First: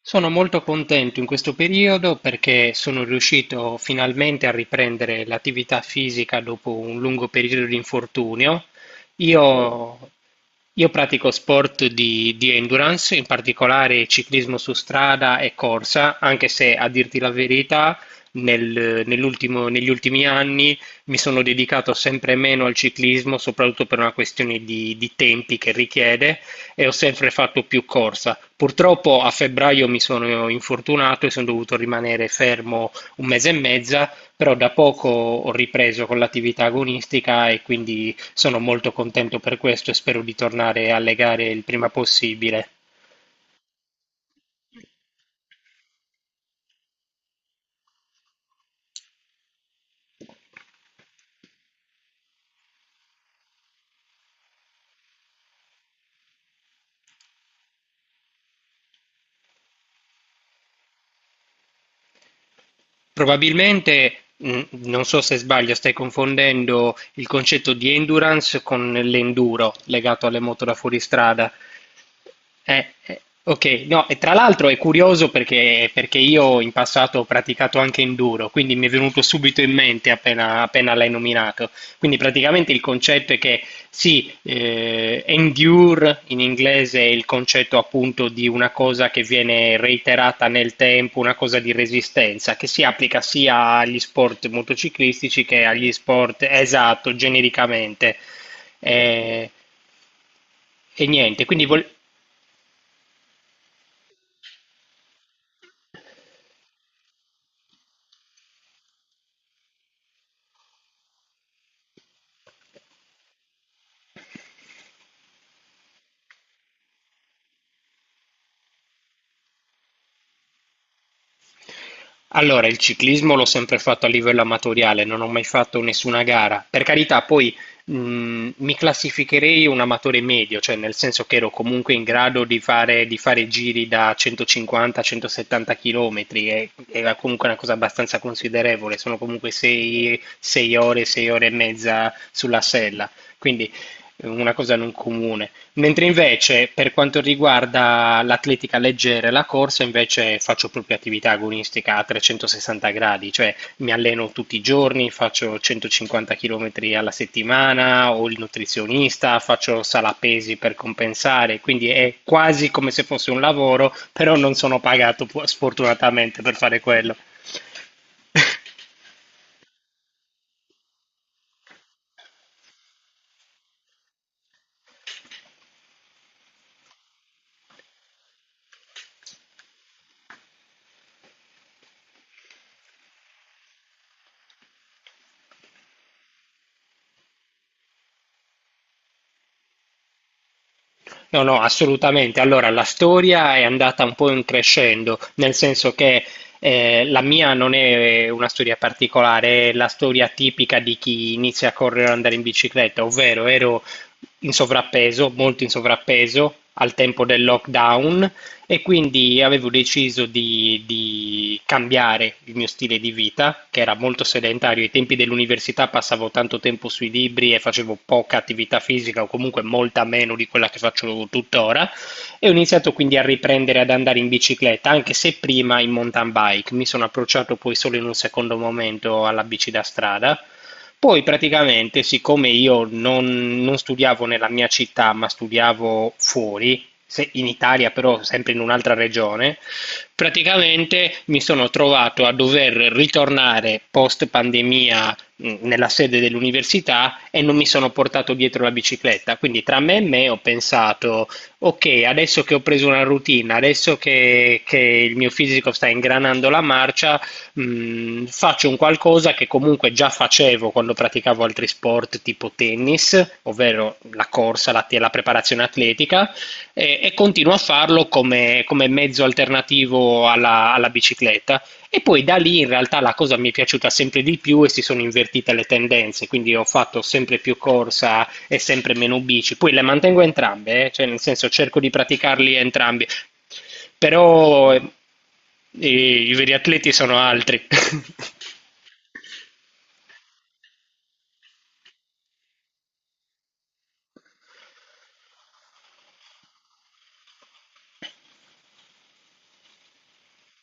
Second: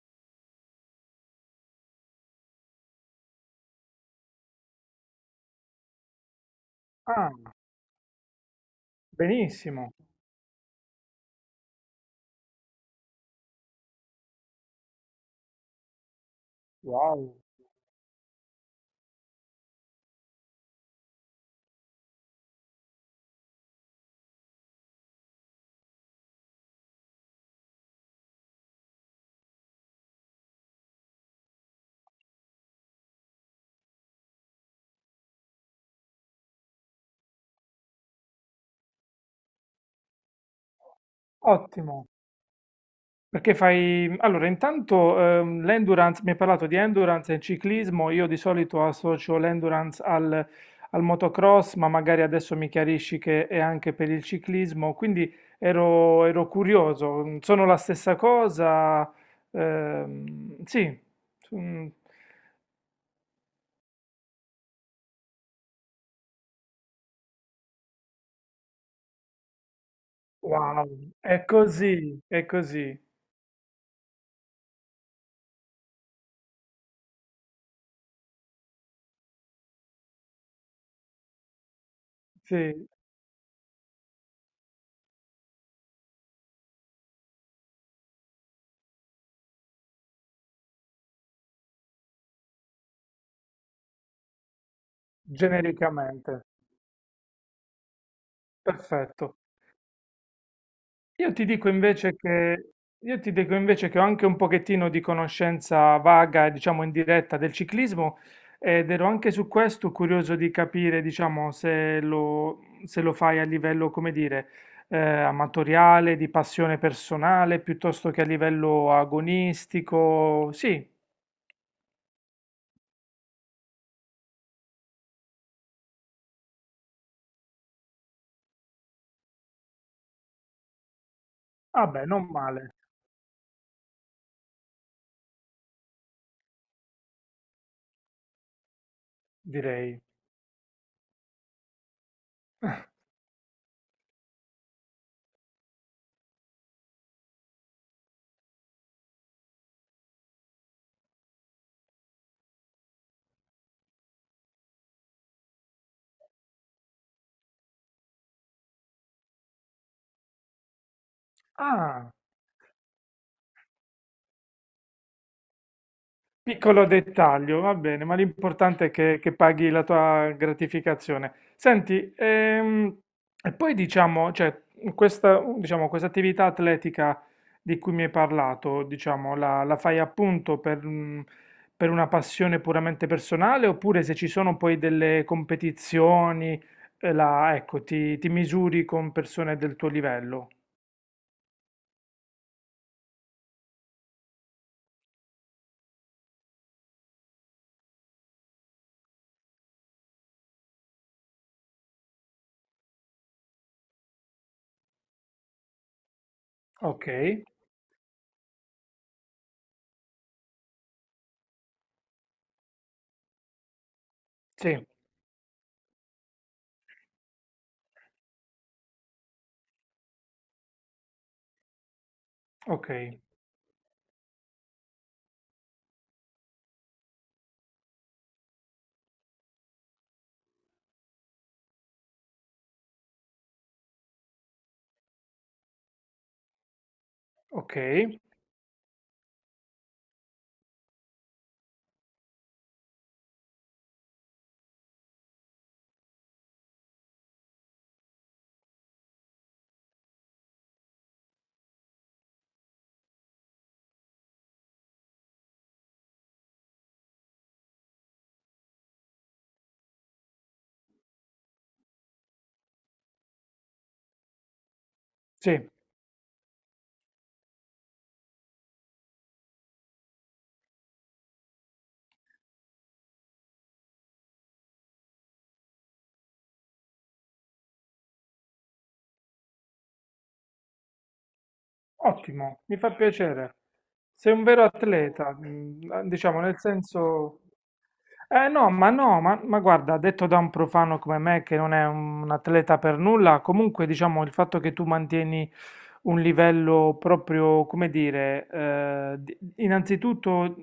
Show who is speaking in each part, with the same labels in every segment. Speaker 1: Sono molto contento in questo periodo perché sono riuscito finalmente a riprendere l'attività fisica dopo un lungo
Speaker 2: Ah,
Speaker 1: periodo di infortunio.
Speaker 2: benissimo,
Speaker 1: Io, io pratico sport di endurance, in particolare ciclismo su strada e corsa, anche se a dirti la
Speaker 2: wow,
Speaker 1: verità, negli ultimi anni mi sono dedicato sempre meno al ciclismo, soprattutto per una questione di tempi che richiede e ho sempre fatto più corsa. Purtroppo a febbraio mi sono infortunato e sono dovuto rimanere fermo un mese e mezza, però da poco ho ripreso con l'attività agonistica e quindi sono molto contento per questo e spero di tornare alle gare il prima
Speaker 2: ottimo.
Speaker 1: possibile.
Speaker 2: Allora, intanto l'endurance, mi hai parlato di endurance e ciclismo, io di solito associo l'endurance al motocross, ma magari adesso mi chiarisci che è anche per il ciclismo, quindi ero curioso, sono la stessa cosa? Sì, mm,
Speaker 1: Probabilmente, non so se sbaglio, stai confondendo il concetto di endurance con l'enduro legato alle moto da
Speaker 2: wow,
Speaker 1: fuoristrada.
Speaker 2: è così,
Speaker 1: Ok, no, e tra l'altro è curioso perché io in passato ho praticato anche enduro, quindi mi è venuto subito in mente appena l'hai nominato. Quindi praticamente il
Speaker 2: sì,
Speaker 1: concetto è che sì, endure in inglese è il concetto appunto di una cosa che viene reiterata nel tempo, una cosa di resistenza, che si applica sia agli sport motociclistici che agli sport,
Speaker 2: genericamente,
Speaker 1: esatto, genericamente.
Speaker 2: perfetto.
Speaker 1: Eh, e
Speaker 2: Io
Speaker 1: niente,
Speaker 2: ti
Speaker 1: quindi
Speaker 2: dico
Speaker 1: vol-
Speaker 2: invece che, io ti dico invece che ho anche un pochettino di conoscenza vaga, diciamo indiretta, del ciclismo ed ero anche su questo curioso di capire, diciamo, se lo fai a livello, come dire, amatoriale, di passione personale, piuttosto che a livello agonistico. Sì,
Speaker 1: Allora, il ciclismo l'ho sempre fatto a livello amatoriale, non ho mai fatto nessuna gara. Per carità, poi mi classificherei un amatore medio, cioè nel senso che ero comunque in
Speaker 2: vabbè, non
Speaker 1: grado
Speaker 2: male,
Speaker 1: di fare giri da 150-170 km, e, era comunque una cosa abbastanza considerevole, sono comunque
Speaker 2: direi.
Speaker 1: 6, ore, 6 ore e mezza sulla sella, quindi una cosa non comune. Mentre invece per quanto riguarda l'atletica leggera e la corsa, invece faccio proprio attività agonistica a 360 gradi, cioè mi alleno tutti i giorni, faccio 150 km alla settimana, ho il nutrizionista, faccio sala pesi per compensare, quindi
Speaker 2: Ah.
Speaker 1: è quasi come se fosse un lavoro, però non sono pagato sfortunatamente per fare
Speaker 2: Piccolo
Speaker 1: quello.
Speaker 2: dettaglio, va bene, ma l'importante è che paghi la tua gratificazione. Senti, e poi diciamo, cioè, questa, diciamo, questa attività atletica di cui mi hai parlato, diciamo, la fai appunto per una passione puramente personale, oppure se ci sono poi delle competizioni, ecco, ti misuri con persone del tuo livello?
Speaker 1: No, no, assolutamente. Allora, la storia è andata un po' in crescendo, nel senso che la mia non è una storia particolare, è la storia tipica di chi inizia a correre o andare in bicicletta, ovvero ero in sovrappeso, molto in sovrappeso al
Speaker 2: Ok,
Speaker 1: tempo del lockdown e quindi avevo deciso di cambiare il mio stile di vita, che era molto sedentario.
Speaker 2: sì,
Speaker 1: Ai tempi dell'università passavo tanto tempo sui libri e facevo poca attività fisica, o comunque molta meno di quella che faccio tuttora. E ho
Speaker 2: ok,
Speaker 1: iniziato quindi a riprendere ad andare in bicicletta, anche se prima in mountain bike. Mi sono approcciato poi solo in un secondo momento alla bici da strada. Poi praticamente, siccome io non studiavo nella mia città, ma studiavo fuori, in
Speaker 2: ok,
Speaker 1: Italia, però sempre in un'altra regione, praticamente mi sono trovato a dover ritornare post pandemia nella sede dell'università e non mi sono portato dietro la bicicletta. Quindi tra me e me ho pensato, ok, adesso che ho preso una routine, adesso che il mio fisico sta ingranando la marcia, faccio un qualcosa che comunque già facevo quando praticavo altri sport tipo tennis, ovvero la corsa, la preparazione
Speaker 2: sì.
Speaker 1: atletica e continuo a farlo come mezzo alternativo alla bicicletta. E poi da lì in realtà la cosa mi è piaciuta sempre di più e si sono invertite le tendenze, quindi ho fatto sempre più corsa e sempre meno bici. Poi le mantengo entrambe, cioè nel senso cerco di praticarli
Speaker 2: Ottimo, mi fa
Speaker 1: entrambi,
Speaker 2: piacere. Sei un vero
Speaker 1: però
Speaker 2: atleta,
Speaker 1: i
Speaker 2: diciamo
Speaker 1: veri
Speaker 2: nel
Speaker 1: atleti sono
Speaker 2: senso
Speaker 1: altri.
Speaker 2: eh no, ma no, ma guarda, detto da un profano come me che non è un atleta per nulla, comunque diciamo il fatto che tu mantieni un livello proprio, come dire, innanzitutto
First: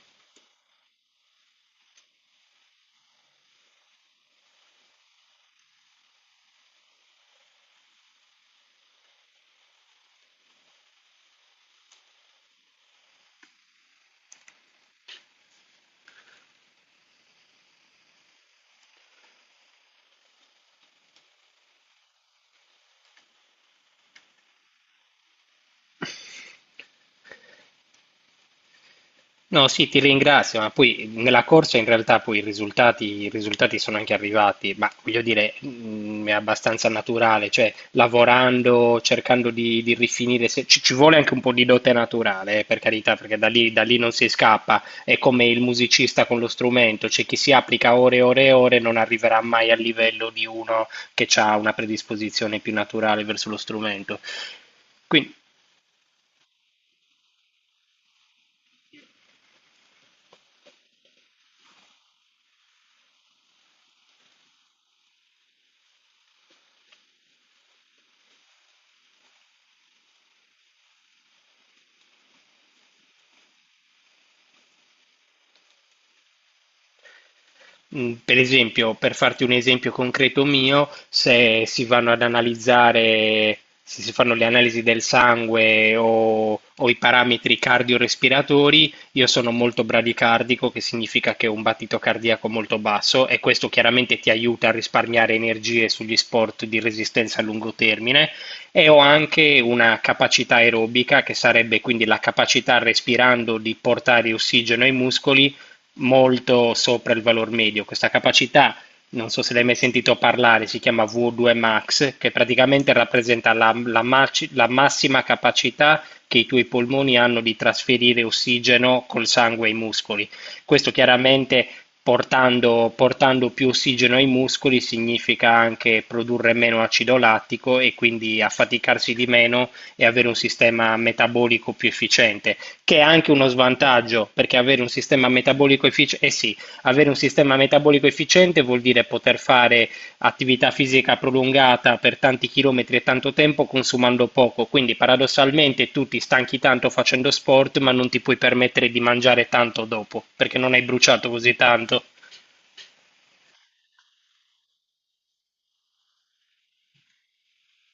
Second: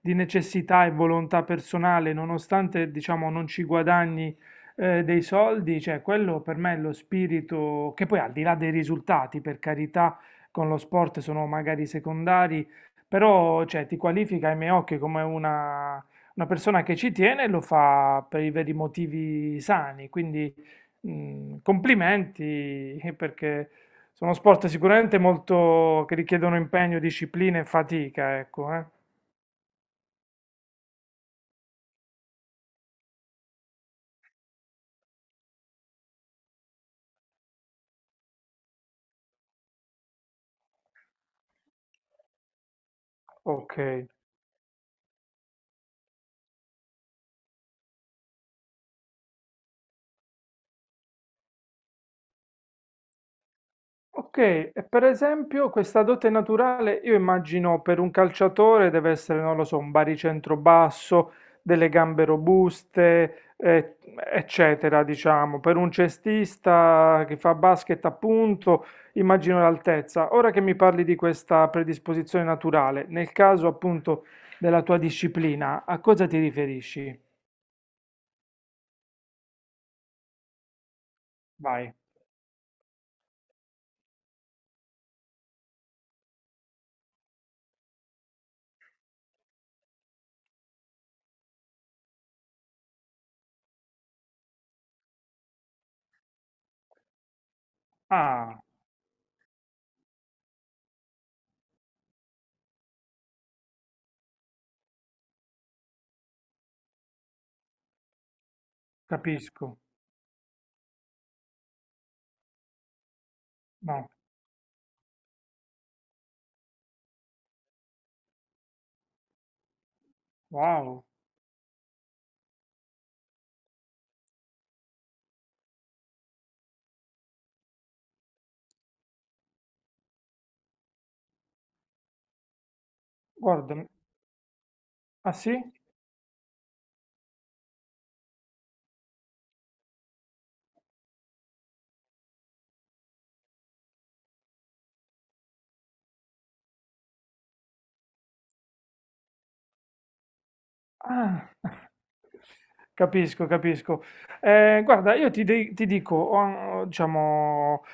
Speaker 2: di necessità e volontà personale, nonostante diciamo non ci guadagni dei soldi, cioè quello per me è lo spirito che poi al di là dei risultati, per carità, con lo sport sono magari secondari, però cioè, ti qualifica ai miei occhi come una persona che ci tiene lo fa per i veri motivi sani, quindi complimenti perché sono sport sicuramente molto che richiedono impegno, disciplina e fatica, ecco, eh.
Speaker 1: No, sì, ti ringrazio, ma poi nella corsa in realtà poi i risultati sono anche arrivati, ma voglio dire, è abbastanza naturale, cioè lavorando, cercando di rifinire, ci vuole anche un po' di dote naturale, per carità, perché
Speaker 2: Ok.
Speaker 1: da lì non si scappa, è come il musicista con lo strumento, cioè chi si applica ore e ore e ore non arriverà mai al livello di uno che ha una predisposizione più naturale verso lo strumento.
Speaker 2: Ok, e per
Speaker 1: Quindi
Speaker 2: esempio questa dote naturale, io immagino per un calciatore deve essere, non lo so, un baricentro basso, delle gambe robuste, eccetera, diciamo. Per un cestista che fa basket, appunto, immagino l'altezza. Ora che mi parli di questa predisposizione naturale, nel caso appunto della tua disciplina, a cosa ti riferisci?
Speaker 1: Mm, Per esempio, per farti un esempio concreto mio, se si
Speaker 2: Vai.
Speaker 1: vanno ad analizzare, se si fanno le analisi del sangue o i parametri cardiorespiratori, io sono molto bradicardico, che significa che ho un battito cardiaco molto basso e questo chiaramente ti aiuta a risparmiare energie sugli sport di resistenza a lungo termine
Speaker 2: Ah,
Speaker 1: e ho anche una capacità aerobica, che sarebbe quindi la capacità respirando di portare ossigeno ai muscoli molto sopra il valor medio. Questa capacità, non so se l'hai mai
Speaker 2: capisco.
Speaker 1: sentito parlare, si chiama V2 max, che praticamente rappresenta la, la
Speaker 2: No,
Speaker 1: maci- la massima capacità che i tuoi polmoni hanno di trasferire ossigeno col sangue ai muscoli. Questo
Speaker 2: wow.
Speaker 1: chiaramente portando più ossigeno ai muscoli significa anche produrre meno acido lattico e quindi affaticarsi di meno e avere un sistema metabolico più efficiente che è anche uno
Speaker 2: Guarda,
Speaker 1: svantaggio, perché avere un sistema
Speaker 2: ah sì?
Speaker 1: metabolico efficiente, eh sì, avere un sistema metabolico efficiente vuol dire poter fare attività fisica prolungata per tanti chilometri e tanto tempo consumando poco, quindi paradossalmente tu ti stanchi tanto facendo sport, ma non ti puoi permettere di mangiare tanto dopo, perché non hai bruciato
Speaker 2: Ah.
Speaker 1: così tanto.
Speaker 2: Capisco, capisco. Guarda, ti dico, ho, diciamo,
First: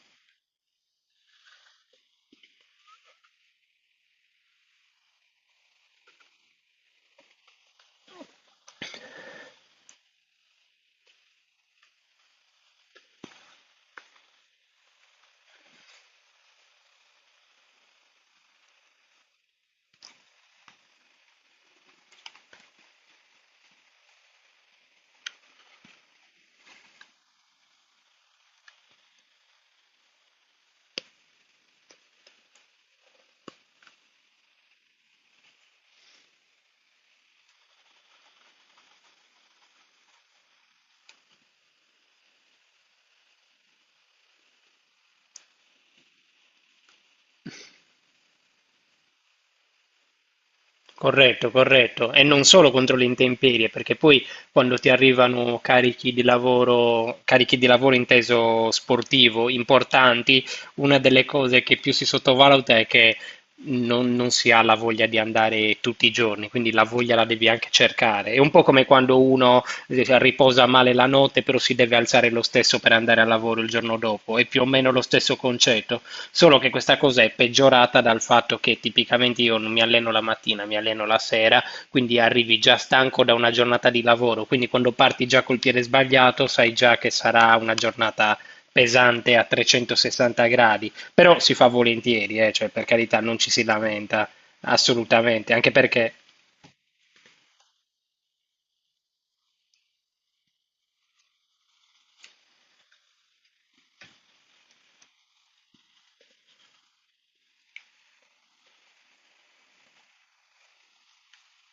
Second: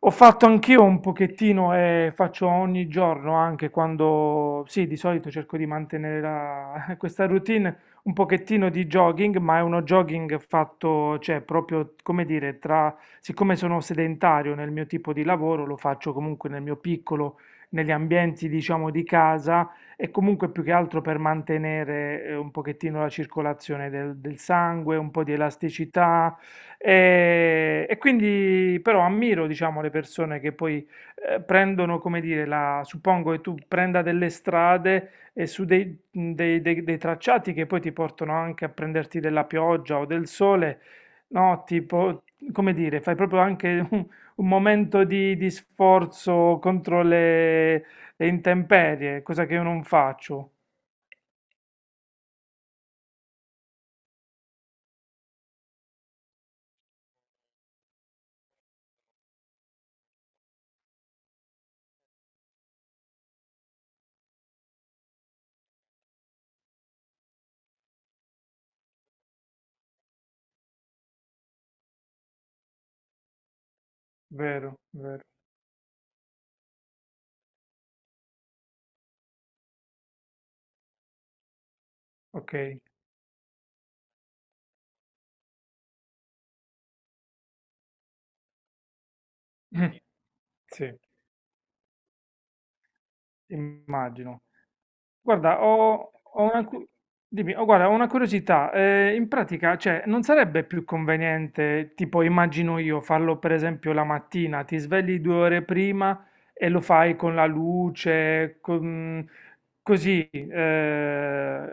Speaker 2: ho fatto anch'io un pochettino e faccio ogni giorno, anche quando, sì, di solito cerco di mantenere questa routine, un pochettino di jogging, ma è uno jogging fatto, cioè, proprio, come dire, siccome sono sedentario nel mio tipo di lavoro, lo faccio comunque nel mio piccolo, negli ambienti, diciamo, di casa e comunque più che altro per mantenere un pochettino la circolazione del sangue, un po' di elasticità e quindi però ammiro, diciamo, le persone che poi prendono, come dire, suppongo che tu prenda delle strade e su dei tracciati che poi ti portano anche a prenderti della pioggia o del sole, no? Tipo, come dire, fai proprio anche un momento di sforzo contro le intemperie, cosa che io non faccio,
Speaker 1: Corretto, corretto. E non solo contro le intemperie, perché poi quando ti arrivano carichi di lavoro inteso sportivo, importanti, una delle cose che più si sottovaluta è che non si ha la voglia di andare tutti i giorni, quindi la voglia la devi anche cercare. È un po' come quando uno riposa male la notte, però si deve alzare lo stesso per andare al lavoro il giorno dopo, è più o
Speaker 2: vero,
Speaker 1: meno lo
Speaker 2: vero,
Speaker 1: stesso concetto. Solo che questa cosa è peggiorata dal fatto che tipicamente io non mi alleno la mattina, mi alleno la sera, quindi
Speaker 2: ok,
Speaker 1: arrivi già stanco da una giornata di lavoro, quindi quando parti già col piede sbagliato sai già che sarà una giornata pesante a 360 gradi,
Speaker 2: sì,
Speaker 1: però si fa volentieri, cioè per carità non ci si lamenta
Speaker 2: immagino.
Speaker 1: assolutamente,
Speaker 2: Guarda,
Speaker 1: anche perché
Speaker 2: dimmi, oh, guarda, ho una curiosità. In pratica, cioè, non sarebbe più conveniente, tipo, immagino io, farlo per esempio la mattina, ti svegli 2 ore prima e lo fai con la luce, così,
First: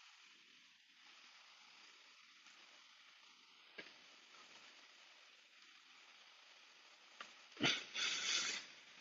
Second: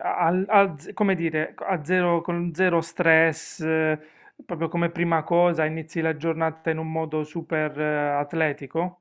Speaker 2: come dire, a zero, con zero stress, proprio come prima cosa, inizi la giornata in un modo super, atletico?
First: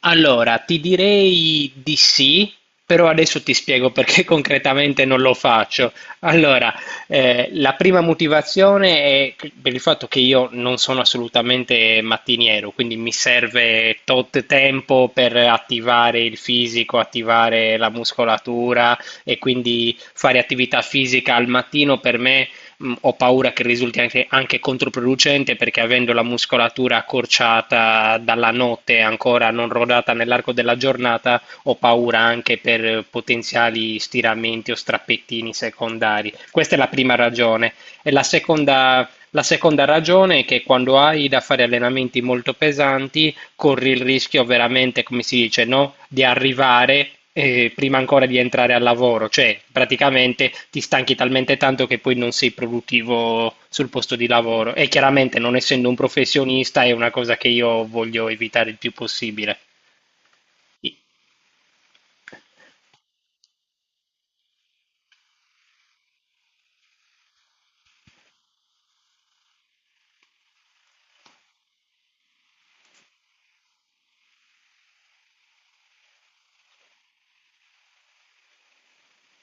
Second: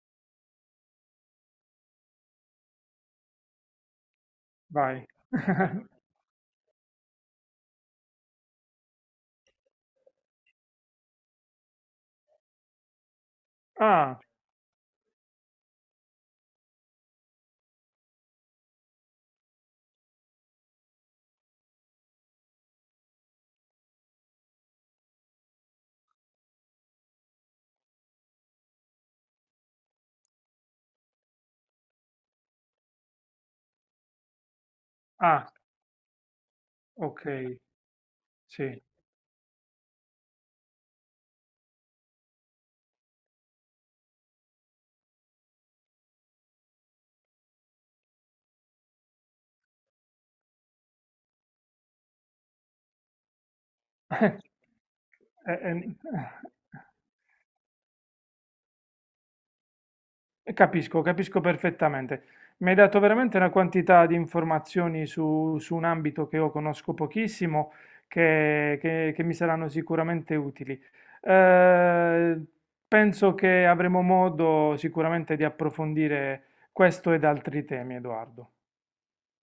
Speaker 1: Allora, ti direi di sì, però adesso ti spiego perché concretamente
Speaker 2: Vai.
Speaker 1: non lo faccio. Allora, la prima motivazione è per il fatto che io non sono assolutamente mattiniero, quindi mi serve
Speaker 2: Ah,
Speaker 1: tot tempo per attivare il fisico, attivare la muscolatura e quindi fare attività fisica al mattino per me ho paura che risulti anche, anche controproducente perché avendo la muscolatura accorciata dalla notte ancora non rodata nell'arco della giornata, ho paura anche per potenziali stiramenti o
Speaker 2: ah,
Speaker 1: strappettini secondari. Questa è la prima
Speaker 2: ok,
Speaker 1: ragione. E la
Speaker 2: sì.
Speaker 1: seconda, la seconda ragione è che quando hai da fare allenamenti molto pesanti, corri il rischio veramente, come si dice, no? Di arrivare prima ancora di entrare al lavoro, cioè praticamente ti stanchi talmente tanto che poi non sei produttivo sul posto di
Speaker 2: Eh,
Speaker 1: lavoro. E chiaramente, non
Speaker 2: ehm,
Speaker 1: essendo un professionista, è una cosa che io voglio evitare il più possibile. I-
Speaker 2: Capisco, capisco perfettamente. Mi hai dato veramente una quantità di informazioni su un ambito che io conosco pochissimo, che mi saranno sicuramente utili. Eh, Penso che avremo modo sicuramente di approfondire questo ed altri temi, Edoardo.